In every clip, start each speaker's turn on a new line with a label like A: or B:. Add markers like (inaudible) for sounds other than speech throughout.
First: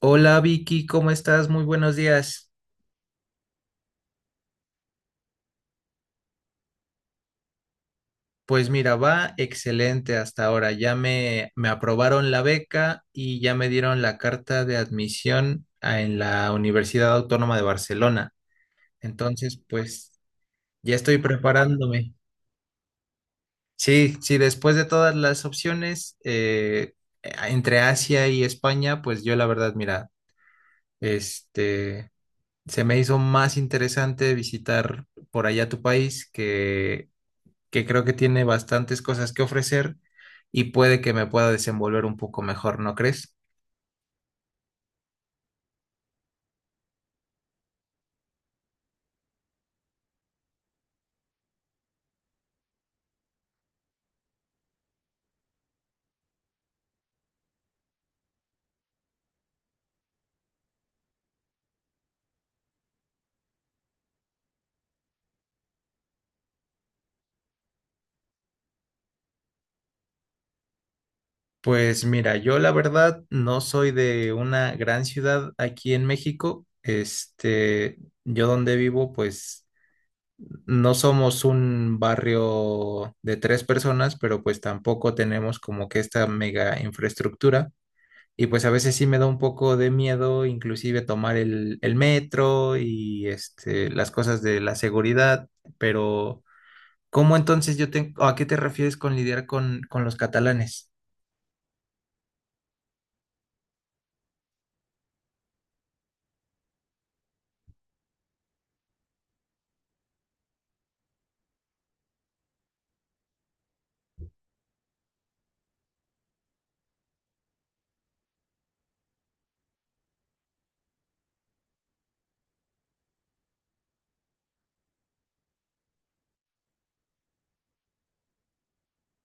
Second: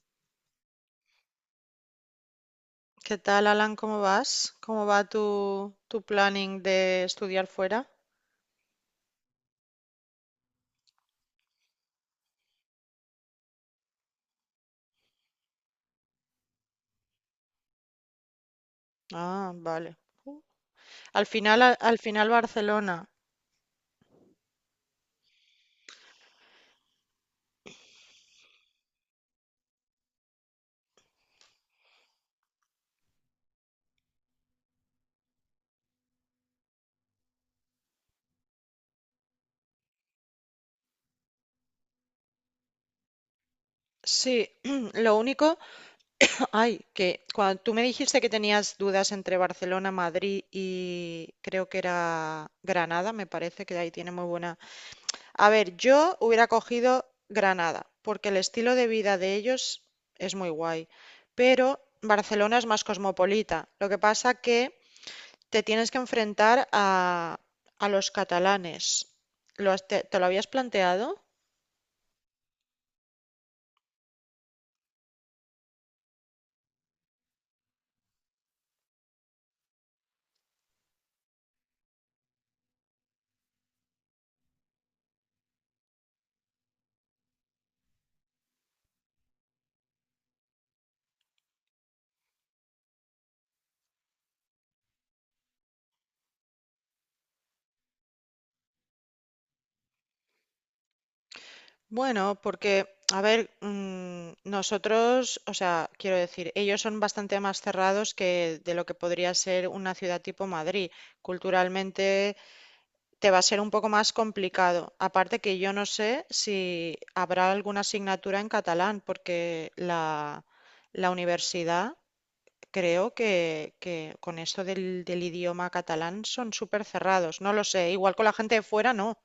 A: Hola Vicky, ¿cómo estás? Muy buenos días.
B: ¿Qué tal, Alan? ¿Cómo vas? ¿Cómo va tu planning de estudiar fuera?
A: Pues mira, va excelente hasta ahora. Ya me aprobaron la beca y ya me dieron la carta de admisión en la Universidad Autónoma de Barcelona.
B: Ah,
A: Entonces,
B: vale.
A: pues
B: Uh.
A: ya estoy
B: Al final, al
A: preparándome.
B: final Barcelona.
A: Sí, sí, después de todas las opciones entre Asia y España, pues yo la verdad, mira, este, se me hizo más interesante visitar por allá tu país que creo que tiene bastantes cosas que ofrecer y puede que me pueda desenvolver un poco mejor, ¿no crees?
B: Sí, (clears throat) lo único, (clears throat) ay, que cuando tú me dijiste que tenías dudas entre Barcelona, Madrid y creo que era Granada, me parece que ahí tiene muy buena. A ver, yo hubiera cogido Granada, porque el estilo de vida de ellos es muy guay, pero Barcelona es más cosmopolita. Lo que pasa que te tienes que enfrentar a los catalanes. ¿Lo has- te lo habías planteado?
A: Pues mira, yo la verdad no soy de una gran ciudad aquí en México. Yo donde vivo, pues no somos un barrio de tres personas, pero pues tampoco tenemos como que esta mega infraestructura. Y pues a veces sí me da un poco de miedo, inclusive tomar el metro y las cosas de la seguridad, pero. ¿Cómo entonces a qué te refieres con lidiar con los catalanes?
B: Bueno, porque, a ver, nosotros, o sea, quiero decir, ellos son bastante más cerrados que de lo que podría ser una ciudad tipo Madrid. Culturalmente te va a ser un poco más complicado. Aparte que yo no sé si habrá alguna asignatura en catalán, porque la universidad. Creo que con esto del idioma catalán son súper cerrados. No lo sé. Igual con la gente de fuera, no.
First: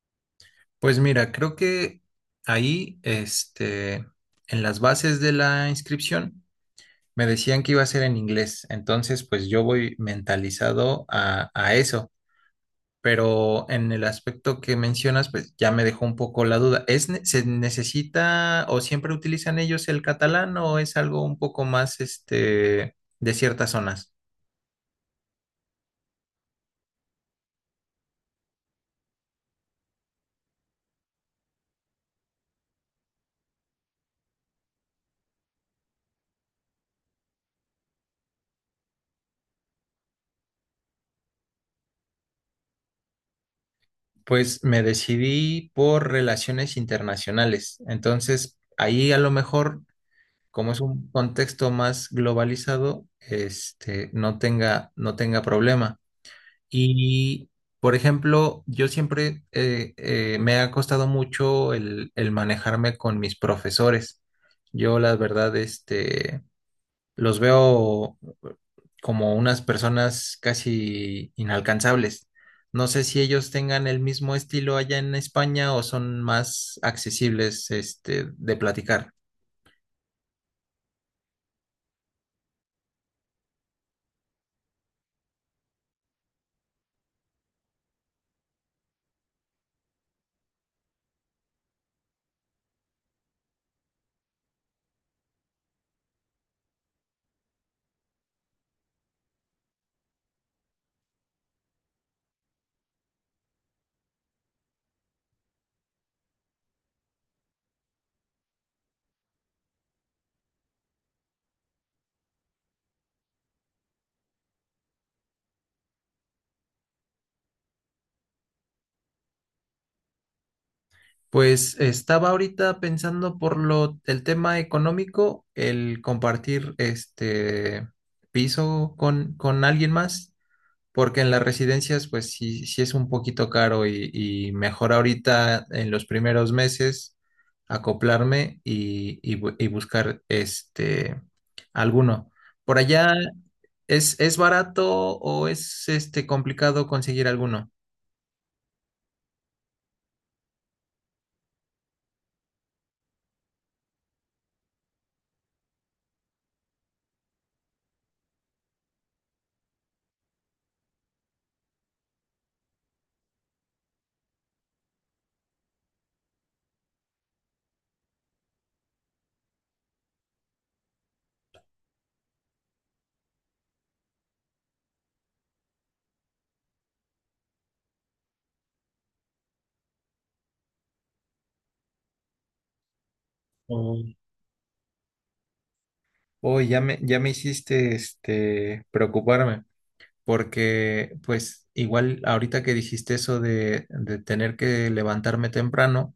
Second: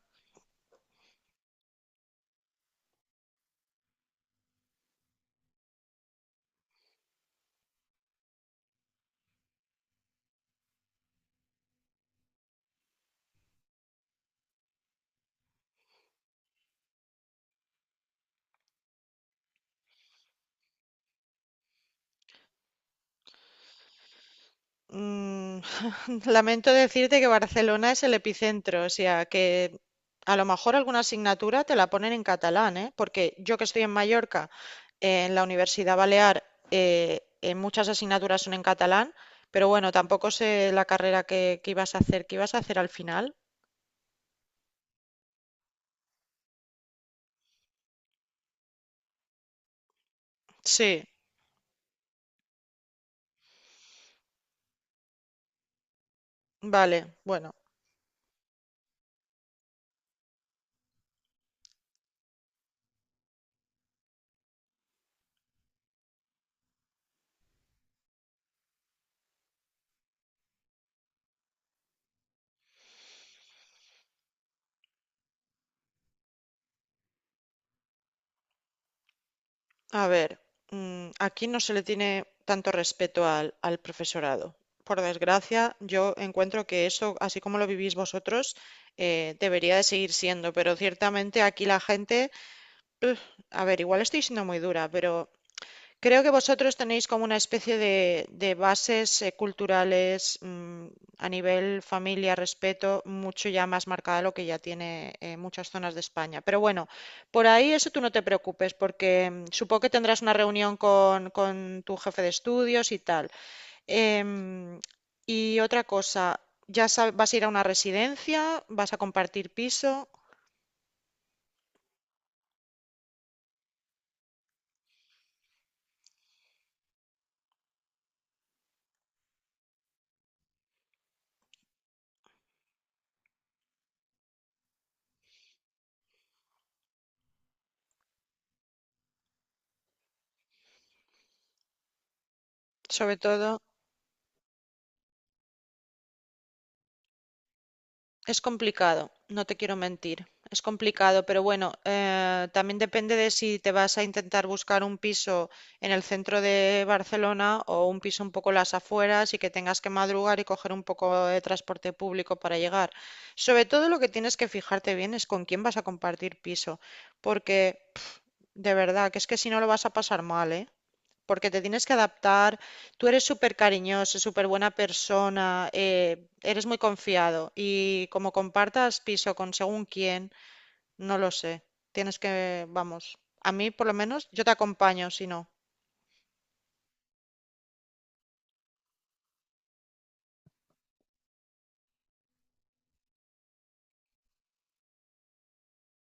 A: Pues mira, creo que ahí, este, en las bases de la inscripción, me decían que iba a ser en inglés, entonces pues yo voy mentalizado a eso, pero en el aspecto que mencionas, pues ya me dejó un poco la duda. Se necesita o siempre utilizan ellos el catalán o es algo un poco más, de ciertas zonas?
B: Mm, (laughs) lamento decirte que Barcelona es el epicentro. O sea, que a lo mejor alguna asignatura te la ponen en catalán, ¿eh? Porque yo que estoy en Mallorca, en la Universidad Balear, muchas asignaturas son en catalán. Pero bueno, tampoco sé la carrera que ibas a hacer. ¿Qué ibas a hacer al final?
A: Pues me decidí por relaciones internacionales. Entonces, ahí a lo mejor, como es
B: Sí,
A: un contexto más globalizado, no tenga problema.
B: vale.
A: Y,
B: Bueno.
A: por ejemplo, yo siempre me ha costado mucho el manejarme con mis profesores. Yo, la verdad, los veo como unas personas casi inalcanzables. No sé si ellos tengan el mismo estilo allá en España o son más accesibles, de platicar.
B: A ver, aquí no se le tiene tanto respeto al profesorado. Por desgracia, yo encuentro que eso, así como lo vivís vosotros, debería de seguir siendo, pero ciertamente aquí la gente, a ver, igual estoy siendo muy dura, pero creo que vosotros tenéis como una especie de bases culturales, a nivel familia, respeto, mucho ya más marcada lo que ya tiene, muchas zonas de España. Pero bueno, por ahí eso tú no te preocupes, porque, supongo que tendrás una reunión con tu jefe de estudios y tal. Em, y otra cosa, ¿ya sab- vas a ir a una residencia? ¿Vas a compartir piso?
A: Pues estaba ahorita pensando por lo el tema económico, el compartir este piso con alguien más. Porque en las residencias, pues sí, sí es un poquito caro y mejor ahorita en los primeros meses acoplarme y buscar alguno. Por allá,
B: Sobre todo.
A: ¿es barato o es complicado conseguir alguno?
B: Es complicado, no te quiero mentir. Es complicado, pero bueno, también depende de si te vas a intentar buscar un piso en el centro de Barcelona o un piso un poco en las afueras y que tengas que madrugar y coger un poco de transporte público para llegar. Sobre todo lo que tienes que fijarte bien es con quién vas a compartir piso, porque pf, de verdad que es que si no lo vas a pasar mal, ¿eh? Porque te tienes que adaptar. Tú eres súper cariñoso, súper buena persona, eres muy confiado y como compartas piso con según quién, no lo sé. Tienes que, vamos, a mí por lo
A: Oh,
B: menos yo te acompaño, si no.
A: oh, ya me hiciste preocuparme, porque pues igual ahorita que dijiste eso de tener que levantarme temprano.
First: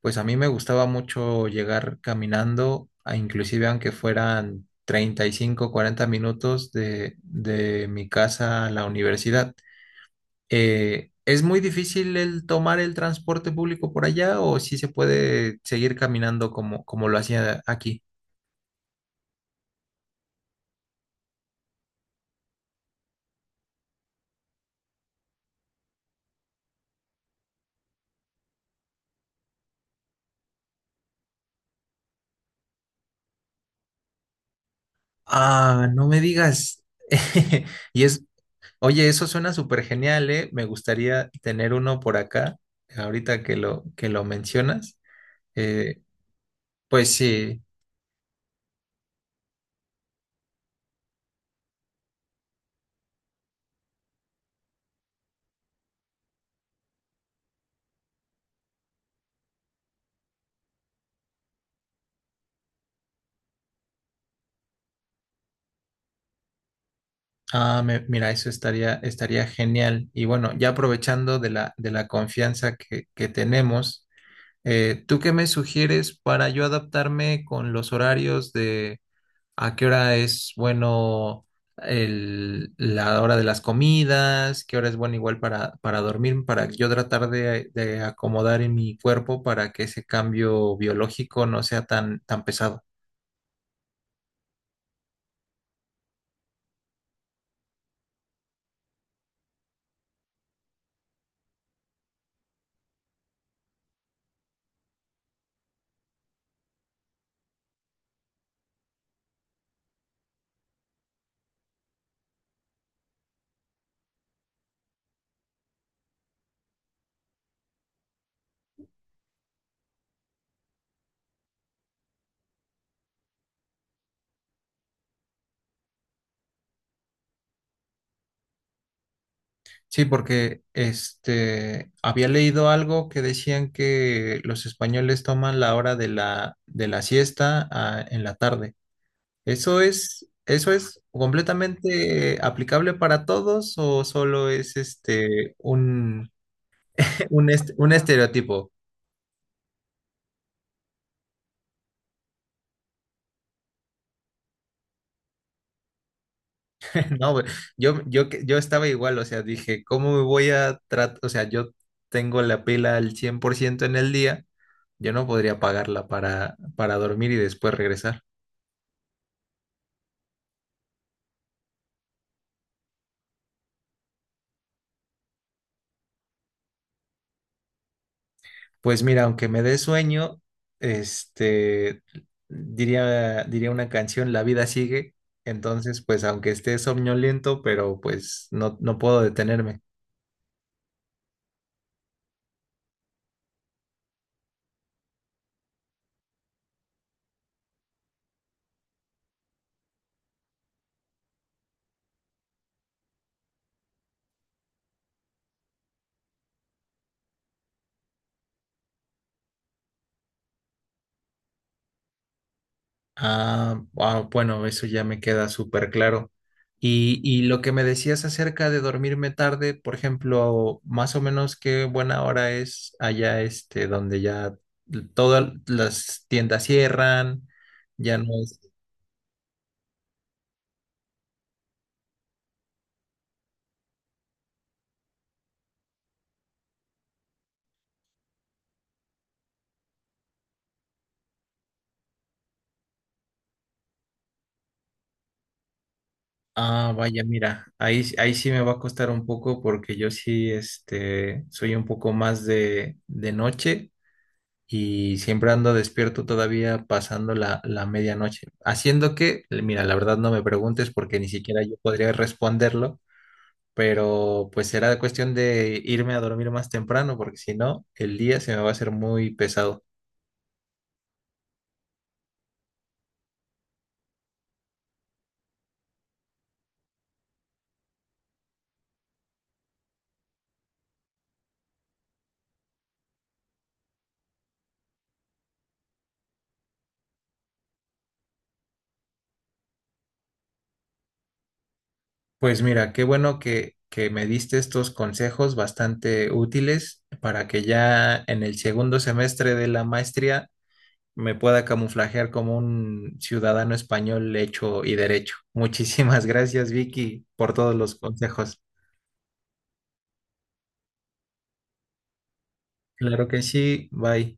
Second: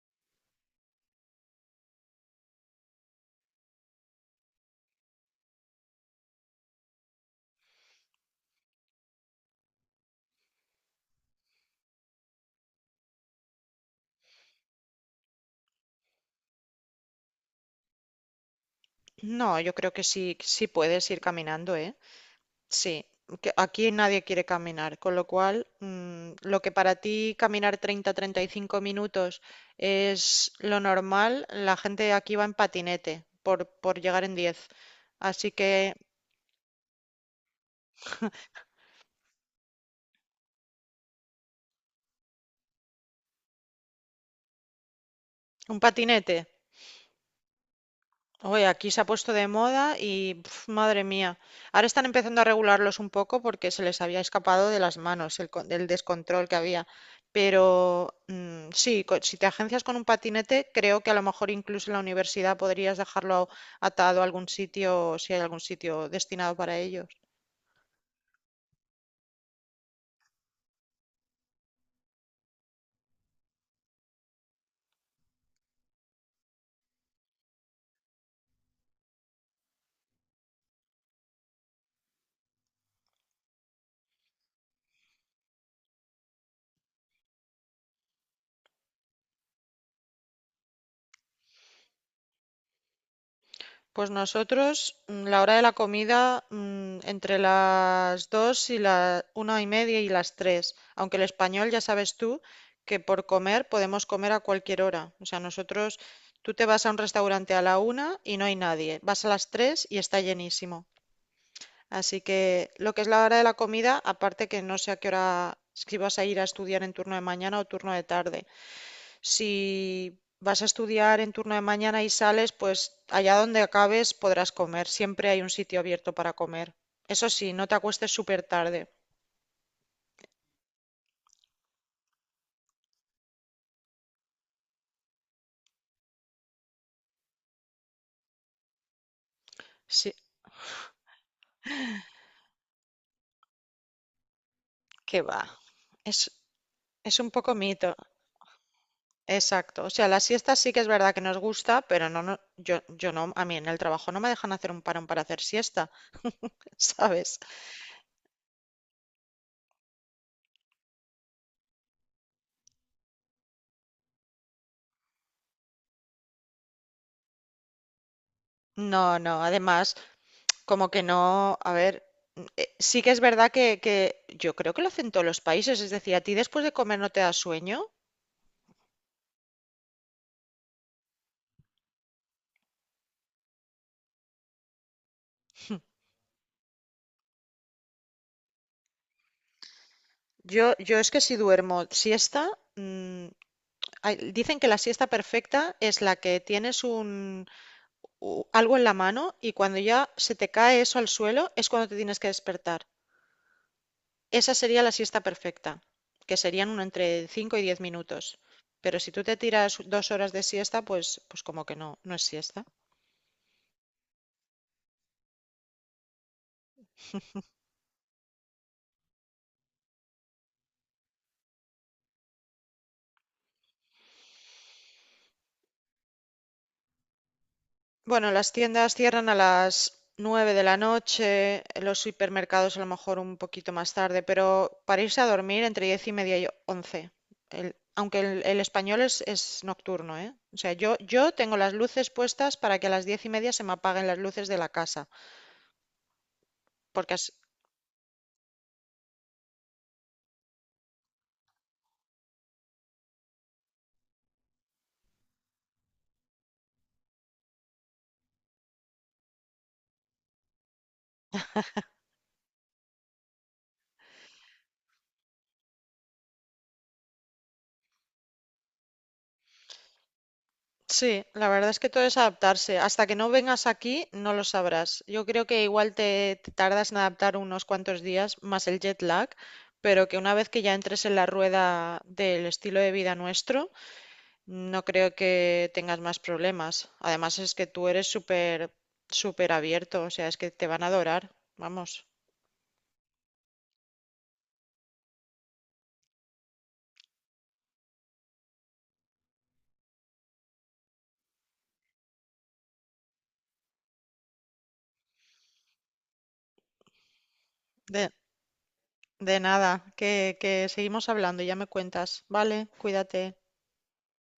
A: Pues a mí me gustaba mucho llegar caminando, a inclusive aunque fueran 35, 40 minutos de mi casa a la universidad. ¿Es muy difícil el tomar el transporte público por allá o si se puede seguir caminando como lo hacía aquí?
B: No, yo creo que sí, sí puedes ir caminando, ¿eh? Sí, que aquí nadie quiere caminar, con lo cual, lo que para ti caminar 35 minutos es lo normal, la gente aquí va en patinete por llegar en 10. Así
A: Ah,
B: que
A: no me digas. (laughs) Y es, oye, eso suena súper genial, ¿eh? Me gustaría tener uno por acá, ahorita que lo mencionas.
B: un
A: Eh,
B: patinete.
A: pues sí.
B: Oye, aquí se ha puesto de moda y pf, madre mía. Ahora están empezando a regularlos un poco porque se les había escapado de las manos el, el descontrol que había. Pero, sí, si te agencias con un patinete, creo que a lo mejor incluso en la universidad podrías dejarlo atado a algún sitio, si hay algún sitio destinado para ellos.
A: Ah, mira, eso estaría genial. Y bueno, ya aprovechando de la confianza que tenemos, ¿tú qué me sugieres para yo adaptarme con los horarios de a qué hora es bueno la hora de las comidas, qué hora es bueno igual para dormir, para yo tratar de acomodar en mi cuerpo para que ese cambio biológico no sea tan, tan pesado?
B: Pues nosotros, la hora de la comida, entre las 2 y la 1:30 y las 3. Aunque el español ya sabes tú que por comer podemos comer a cualquier hora. O sea, nosotros, tú te vas a un restaurante a la 1 y no hay nadie. Vas a las 3 y está llenísimo. Así que lo que es la hora de la comida, aparte que no sé a qué hora, si vas a ir a estudiar en turno de mañana o turno de tarde. Si vas a estudiar en turno de mañana y sales, pues allá donde acabes podrás comer. Siempre hay un sitio abierto para comer. Eso sí, no te acuestes súper tarde.
A: Sí, porque había leído algo que decían que los españoles toman la hora de la siesta en la tarde. ¿Eso
B: Sí,
A: es eso es completamente aplicable para todos o solo es
B: que va. Es,
A: un
B: es
A: (laughs)
B: un poco
A: un
B: mito.
A: estereotipo?
B: Exacto. O sea, las siestas sí que es verdad que nos gusta, pero no, no, yo no, a mí en el trabajo no me dejan hacer un parón para hacer siesta, (laughs)
A: (laughs) No,
B: ¿sabes?
A: güey, yo estaba igual, o sea, dije, ¿cómo me voy a tratar? O sea, yo tengo la pila al 100% en el día, yo no podría pagarla para dormir y después regresar.
B: No, no. Además, como que no, a ver, sí que es verdad que yo creo que lo hacen todos los países. Es decir, a ti después de comer no te da sueño.
A: Pues mira, aunque me dé sueño, este, diría una canción, La vida sigue. Entonces, pues aunque esté somnoliento, pero pues no, no puedo detenerme.
B: Yo es que si duermo siesta, mm, hay- dicen que la siesta perfecta es la que tienes algo en la mano y cuando ya se te cae eso al suelo es cuando te tienes que despertar. Esa sería la siesta perfecta, que serían uno entre 5 y 10 minutos. Pero si tú te tiras 2 horas de siesta, pues, pues como que no, no es siesta.
A: Ah, ah, bueno, eso ya me queda súper claro. Y lo que me decías acerca de dormirme tarde, por ejemplo, más o menos qué buena hora es allá donde ya todas las tiendas cierran, ya no.
B: Bueno, las tiendas cierran a las 9 de la noche, los supermercados a lo mejor un poquito más tarde, pero para irse a dormir entre 10:30 y 11. El- aunque el español es nocturno, ¿eh? O sea, yo tengo las luces puestas para que a las 10:30 se me apaguen las luces de la casa,
A: Ah,
B: porque
A: vaya, mira, ahí sí me va a costar un poco porque yo sí, soy un poco más de noche y siempre ando despierto todavía pasando la medianoche. Haciendo que, mira, la verdad no me preguntes porque ni siquiera yo podría responderlo, pero pues será cuestión de irme a dormir más temprano porque si no, el día se me va a hacer muy pesado.
B: sí, la verdad es que todo es adaptarse. Hasta que no vengas aquí, no lo sabrás. Yo creo que igual te tardas en adaptar unos cuantos días más el jet lag, pero que una vez que ya entres en la rueda del estilo de vida nuestro, no creo que tengas más problemas. Además es que tú eres súper, súper abierto, o sea, es que te van a adorar. Vamos,
A: Pues mira, qué bueno que me diste estos consejos bastante útiles para que ya en el segundo semestre de la maestría me pueda camuflajear como un ciudadano español hecho y derecho. (laughs) Muchísimas gracias, Vicky, por todos los
B: de,
A: consejos.
B: de nada, que seguimos hablando y ya me cuentas. Vale,
A: Claro
B: cuídate.
A: que sí, bye.